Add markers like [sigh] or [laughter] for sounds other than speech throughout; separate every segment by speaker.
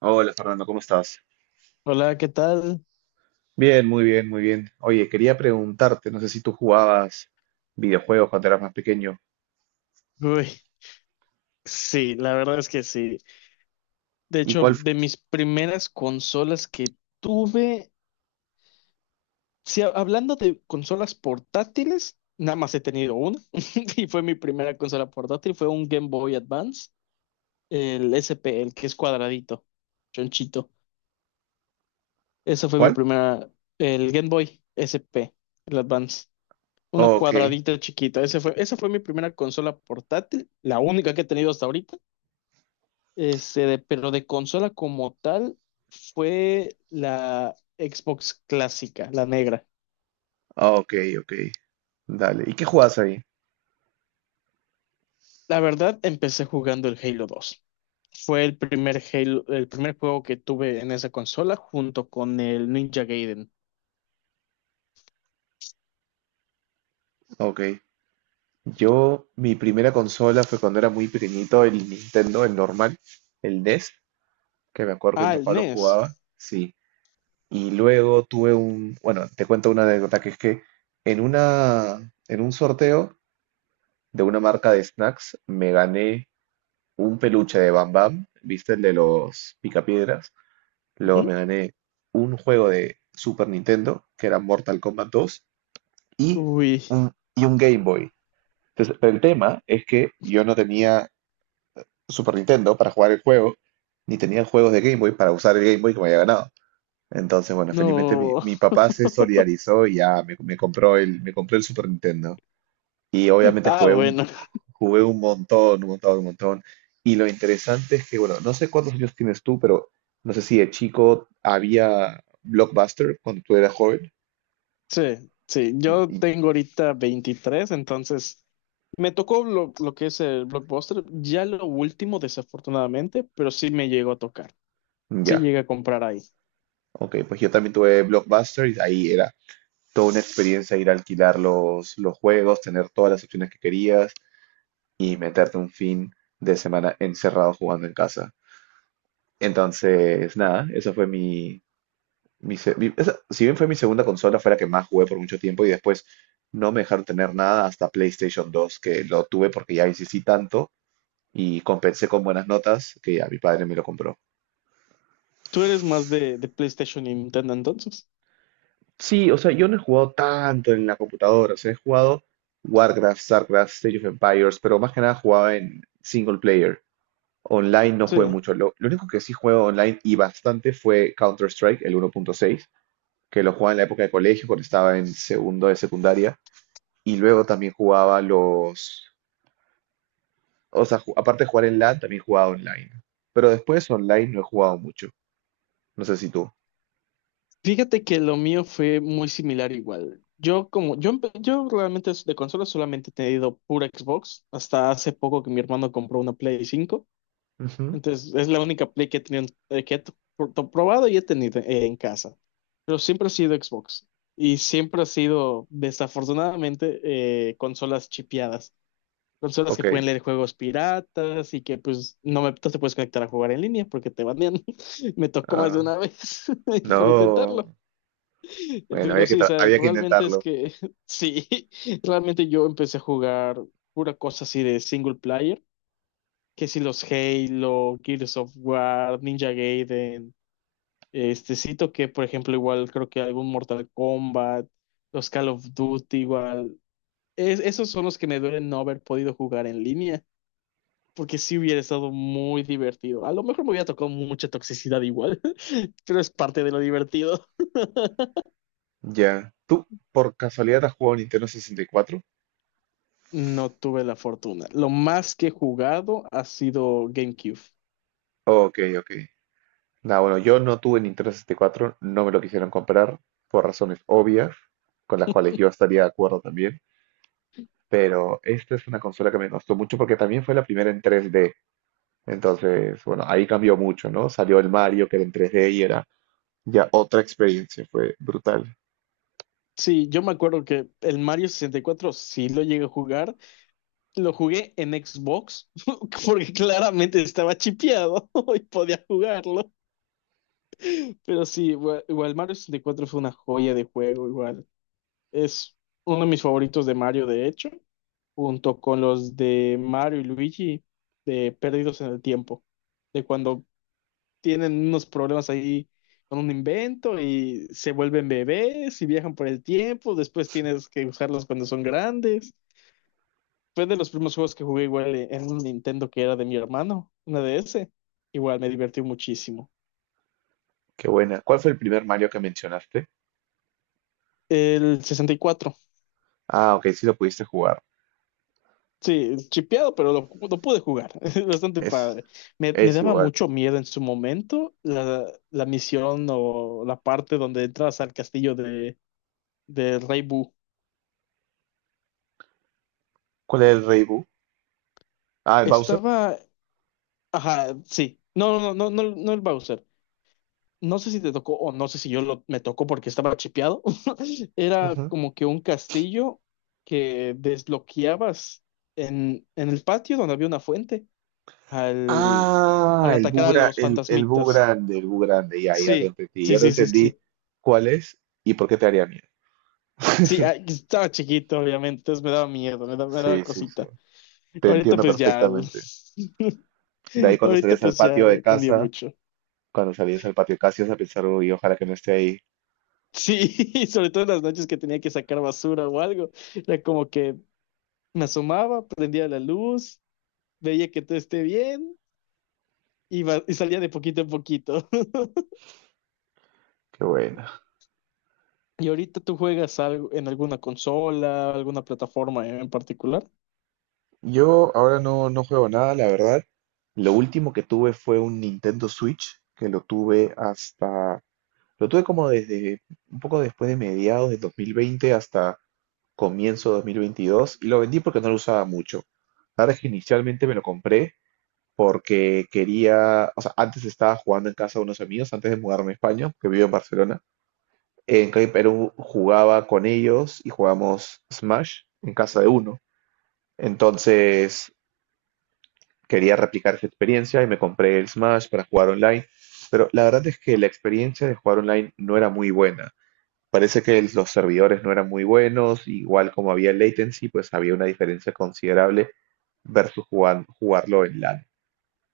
Speaker 1: Hola Fernando, ¿cómo estás?
Speaker 2: Hola, ¿qué tal?
Speaker 1: Bien, muy bien, muy bien. Oye, quería preguntarte, no sé si tú jugabas videojuegos cuando eras más pequeño.
Speaker 2: Uy, sí, la verdad es que sí. De
Speaker 1: ¿Y
Speaker 2: hecho,
Speaker 1: cuál?
Speaker 2: de mis primeras consolas que tuve, sí, hablando de consolas portátiles, nada más he tenido una [laughs] y fue mi primera consola portátil, fue un Game Boy Advance, el SP, el que es cuadradito, chonchito. Esa fue mi
Speaker 1: ¿Cuál?
Speaker 2: primera, el Game Boy SP, el Advance. Uno
Speaker 1: Ok,
Speaker 2: cuadradito chiquito, ese fue, esa fue mi primera consola portátil, la única que he tenido hasta ahorita. Este, pero de consola como tal fue la Xbox clásica, la negra.
Speaker 1: ok, ok. Dale. ¿Y qué jugabas ahí?
Speaker 2: La verdad, empecé jugando el Halo 2. Fue el primer Halo, el primer juego que tuve en esa consola junto con el Ninja Gaiden.
Speaker 1: Ok. Yo, mi primera consola fue cuando era muy pequeñito, el Nintendo, el normal, el NES, que me acuerdo que mi
Speaker 2: Ah, el
Speaker 1: papá lo
Speaker 2: NES.
Speaker 1: jugaba. Sí. Y luego tuve un, bueno, te cuento una anécdota que es que en un sorteo de una marca de snacks me gané un peluche de Bam Bam, ¿viste? El de los picapiedras. Luego me
Speaker 2: Ujú.
Speaker 1: gané un juego de Super Nintendo, que era Mortal Kombat 2 y
Speaker 2: Uy,
Speaker 1: y un Game Boy. Entonces, pero el tema es que yo no tenía Super Nintendo para jugar el juego, ni tenía juegos de Game Boy para usar el Game Boy que me había ganado. Entonces, bueno, felizmente mi,
Speaker 2: no.
Speaker 1: mi
Speaker 2: [laughs]
Speaker 1: papá se solidarizó y ya me compró el Super Nintendo. Y obviamente
Speaker 2: Ah, bueno.
Speaker 1: jugué un montón, un montón, un montón. Y lo interesante es que, bueno, no sé cuántos años tienes tú, pero no sé si de chico había Blockbuster cuando tú eras joven.
Speaker 2: Sí, sí. Yo
Speaker 1: Y-
Speaker 2: tengo ahorita 23, entonces me tocó lo que es el Blockbuster, ya lo último, desafortunadamente, pero sí me llegó a tocar. Se
Speaker 1: ya,
Speaker 2: llega a comprar ahí.
Speaker 1: ok, pues yo también tuve Blockbuster y ahí era toda una experiencia ir a alquilar los juegos, tener todas las opciones que querías y meterte un fin de semana encerrado jugando en casa. Entonces, nada, eso fue mi, si bien fue mi segunda consola, fue la que más jugué por mucho tiempo y después no me dejaron tener nada hasta PlayStation 2, que lo tuve porque ya insistí tanto y compensé con buenas notas que ya mi padre me lo compró.
Speaker 2: Tú eres más de PlayStation y Nintendo entonces.
Speaker 1: Sí, o sea, yo no he jugado tanto en la computadora, o sea, he jugado Warcraft, StarCraft, State of Empires, pero más que nada jugaba en single player. Online no jugué
Speaker 2: Sí.
Speaker 1: mucho. Lo único que sí juego online y bastante fue Counter-Strike, el 1.6, que lo jugaba en la época de colegio, cuando estaba en segundo de secundaria. Y luego también jugaba los... O sea, aparte de jugar en LAN, también jugaba online. Pero después online no he jugado mucho. No sé si tú.
Speaker 2: Fíjate que lo mío fue muy similar igual. Yo como yo realmente de consola solamente he tenido pura Xbox hasta hace poco que mi hermano compró una Play 5.
Speaker 1: Ujú.
Speaker 2: Entonces es la única Play que he tenido, que he probado y he tenido en casa. Pero siempre ha sido Xbox y siempre ha sido, desafortunadamente, consolas chipeadas. Consolas
Speaker 1: Ok.
Speaker 2: que pueden leer juegos piratas y que pues no, no te puedes conectar a jugar en línea porque te banean. [laughs] Me tocó más de
Speaker 1: Ah,
Speaker 2: una vez [laughs] por intentarlo.
Speaker 1: no. Bueno,
Speaker 2: Pero sí, o sea,
Speaker 1: había que
Speaker 2: realmente es
Speaker 1: intentarlo.
Speaker 2: que [laughs] sí, realmente yo empecé a jugar pura cosa así de single player, que si los Halo, Gears of War, Ninja Gaiden, este cito que por ejemplo igual creo que algún Mortal Kombat, los Call of Duty igual. Esos son los que me duelen no haber podido jugar en línea porque sí hubiera estado muy divertido. A lo mejor me hubiera tocado mucha toxicidad igual, [laughs] pero es parte de lo divertido.
Speaker 1: Ya. ¿Tú por casualidad has jugado Nintendo 64?
Speaker 2: No tuve la fortuna. Lo más que he jugado ha sido GameCube.
Speaker 1: Ok, ok. Nah, bueno, yo no tuve Nintendo 64, no me lo quisieron comprar por razones obvias, con las cuales yo estaría de acuerdo también. Pero esta es una consola que me gustó mucho porque también fue la primera en 3D. Entonces, bueno, ahí cambió mucho, ¿no? Salió el Mario que era en 3D y era ya otra experiencia, fue brutal.
Speaker 2: Sí, yo me acuerdo que el Mario 64 sí lo llegué a jugar. Lo jugué en Xbox [laughs] porque claramente estaba chipeado [laughs] y podía jugarlo. Pero sí, igual, igual Mario 64 fue una joya de juego, igual. Es uno de mis favoritos de Mario, de hecho, junto con los de Mario y Luigi de Perdidos en el Tiempo, de cuando tienen unos problemas ahí con un invento y se vuelven bebés y viajan por el tiempo, después tienes que usarlos cuando son grandes. Fue de los primeros juegos que jugué igual en un Nintendo que era de mi hermano, una DS. Igual me divertí muchísimo.
Speaker 1: Qué buena. ¿Cuál fue el primer Mario que mencionaste?
Speaker 2: El 64.
Speaker 1: Ah, ok, sí lo pudiste jugar.
Speaker 2: Sí, chipeado, pero lo pude jugar. [laughs] Es bastante
Speaker 1: Es,
Speaker 2: padre. Me
Speaker 1: es
Speaker 2: daba
Speaker 1: igual.
Speaker 2: mucho miedo en su momento la misión o la parte donde entras al castillo de Rey Boo.
Speaker 1: ¿Cuál es el Rey Boo? Ah, el Bowser.
Speaker 2: Estaba. Ajá, sí. No, no, no, no, no, no el Bowser. No sé si te tocó o no sé si yo me tocó porque estaba chipeado. [laughs] Era
Speaker 1: Ujú.
Speaker 2: como que un castillo que desbloqueabas en el patio donde había una fuente al,
Speaker 1: Ah,
Speaker 2: al atacar a los
Speaker 1: el Boo
Speaker 2: fantasmitas.
Speaker 1: grande, el Bu grande, ya,
Speaker 2: Sí, sí,
Speaker 1: ya te
Speaker 2: sí, sí,
Speaker 1: entendí
Speaker 2: sí.
Speaker 1: cuál es y por qué te haría miedo.
Speaker 2: Sí, ah,
Speaker 1: [laughs]
Speaker 2: estaba chiquito, obviamente, entonces me daba miedo, me daba
Speaker 1: Sí, sí, sí.
Speaker 2: cosita.
Speaker 1: Te
Speaker 2: Ahorita
Speaker 1: entiendo
Speaker 2: pues ya,
Speaker 1: perfectamente.
Speaker 2: [laughs]
Speaker 1: De ahí cuando
Speaker 2: ahorita
Speaker 1: salías al
Speaker 2: pues
Speaker 1: patio
Speaker 2: ya
Speaker 1: de
Speaker 2: cambió
Speaker 1: casa.
Speaker 2: mucho.
Speaker 1: Cuando salías al patio Casios a pensar, uy, ojalá que no esté ahí.
Speaker 2: Sí, [laughs] sobre todo en las noches que tenía que sacar basura o algo, era como que me asomaba, prendía la luz, veía que todo esté bien y, y salía de poquito en poquito.
Speaker 1: Qué buena.
Speaker 2: ¿Y ahorita tú juegas algo en alguna consola, alguna plataforma en particular?
Speaker 1: Yo ahora no juego nada, la verdad. Lo último que tuve fue un Nintendo Switch, que lo tuve hasta, lo tuve como desde un poco después de mediados de 2020 hasta comienzo de 2022 y lo vendí porque no lo usaba mucho. La verdad es que inicialmente me lo compré porque quería, o sea, antes estaba jugando en casa de unos amigos, antes de mudarme a España, que vivo en Barcelona, en Cali Perú jugaba con ellos y jugamos Smash en casa de uno. Entonces quería replicar esa experiencia y me compré el Smash para jugar online. Pero la verdad es que la experiencia de jugar online no era muy buena. Parece que los servidores no eran muy buenos, igual como había latency, pues había una diferencia considerable versus jugarlo en LAN.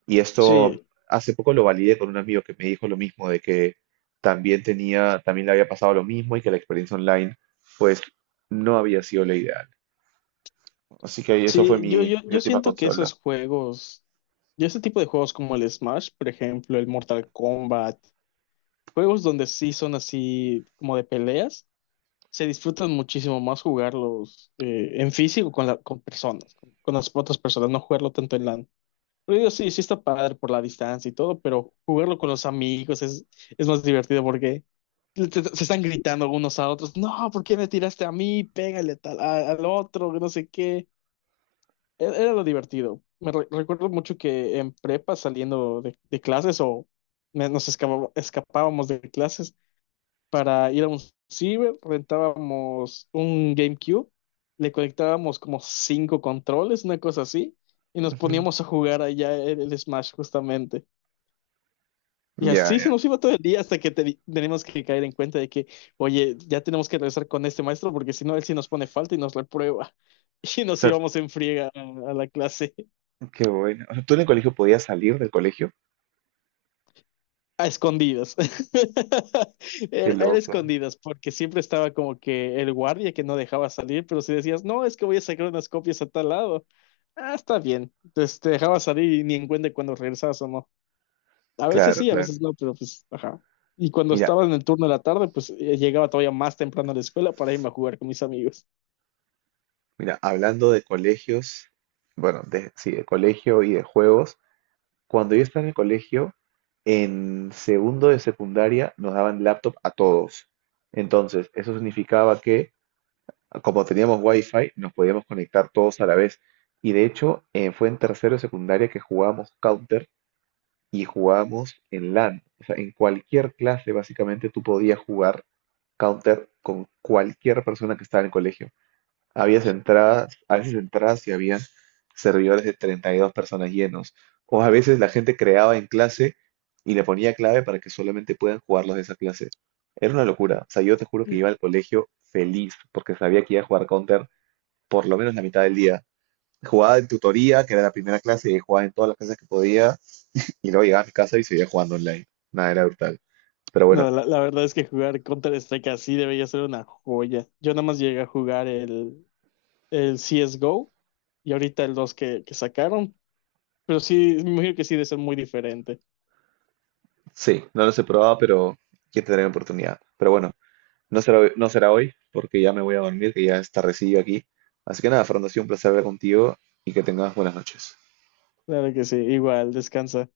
Speaker 1: Y esto
Speaker 2: Sí,
Speaker 1: hace poco lo validé con un amigo que me dijo lo mismo, de que también le había pasado lo mismo y que la experiencia online, pues, no había sido la ideal. Así que eso fue
Speaker 2: sí,
Speaker 1: mi,
Speaker 2: yo, yo,
Speaker 1: mi
Speaker 2: yo
Speaker 1: última
Speaker 2: siento que
Speaker 1: consola.
Speaker 2: esos juegos, yo ese tipo de juegos como el Smash, por ejemplo, el Mortal Kombat, juegos donde sí son así como de peleas. Se disfrutan muchísimo más jugarlos, en físico con, con personas, con las otras personas, no jugarlo tanto en LAN. Pero digo, sí, sí está padre por la distancia y todo, pero jugarlo con los amigos es más divertido porque se están gritando unos a otros, no, ¿por qué me tiraste a mí? Pégale a tal, al otro, que no sé qué. Era lo divertido. Me recuerdo mucho que en prepa saliendo de clases o nos escapábamos de clases para ir a un ciber, rentábamos un GameCube, le conectábamos como cinco controles, una cosa así, y nos
Speaker 1: Ujú.
Speaker 2: poníamos a jugar allá el Smash justamente. Y
Speaker 1: Ya,
Speaker 2: así se
Speaker 1: ya.
Speaker 2: nos iba todo el día hasta que tenemos que caer en cuenta de que, oye, ya tenemos que regresar con este maestro porque si no, él sí nos pone falta y nos reprueba. [laughs] Y
Speaker 1: O
Speaker 2: nos
Speaker 1: sea,
Speaker 2: íbamos en friega a la clase.
Speaker 1: qué bueno. O sea, ¿tú en el colegio podías salir del colegio?
Speaker 2: A escondidas. [laughs]
Speaker 1: Qué
Speaker 2: Era
Speaker 1: loco.
Speaker 2: escondidas, porque siempre estaba como que el guardia que no dejaba salir, pero si decías, no, es que voy a sacar unas copias a tal lado, ah, está bien. Entonces te dejaba salir y ni en cuenta cuando regresabas o no. A veces
Speaker 1: Claro,
Speaker 2: sí, a
Speaker 1: claro.
Speaker 2: veces no, pero pues, ajá. Y cuando
Speaker 1: Mira,
Speaker 2: estaba en el turno de la tarde, pues llegaba todavía más temprano a la escuela para irme a jugar con mis amigos.
Speaker 1: mira, hablando de colegios, bueno, de, sí, de colegio y de juegos. Cuando yo estaba en el colegio, en segundo de secundaria nos daban laptop a todos. Entonces, eso significaba que, como teníamos wifi, nos podíamos conectar todos a la vez. Y de hecho, fue en tercero de secundaria que jugábamos Counter y jugábamos en LAN. O sea, en cualquier clase, básicamente, tú podías jugar Counter con cualquier persona que estaba en el colegio. Habías entradas, a veces entradas y había servidores de 32 personas llenos. O a veces la gente creaba en clase y le ponía clave para que solamente puedan jugar los de esa clase. Era una locura. O sea, yo te juro que iba al colegio feliz porque sabía que iba a jugar Counter por lo menos la mitad del día. Jugaba en tutoría, que era la primera clase, y jugaba en todas las clases que podía, y luego llegaba a mi casa y seguía jugando online. Nada, era brutal. Pero bueno,
Speaker 2: No, la verdad es que jugar Counter-Strike así debería ser una joya. Yo nada más llegué a jugar el CSGO y ahorita el 2 que sacaron. Pero sí, me imagino que sí, de ser muy diferente.
Speaker 1: sí, no los he probado, pero quiero tener la oportunidad. Pero bueno. No será hoy, porque ya me voy a dormir, que ya es tardecillo aquí. Así que nada, Fernando, ha sido un placer hablar contigo y que tengas buenas noches.
Speaker 2: Claro que sí, igual, descansa.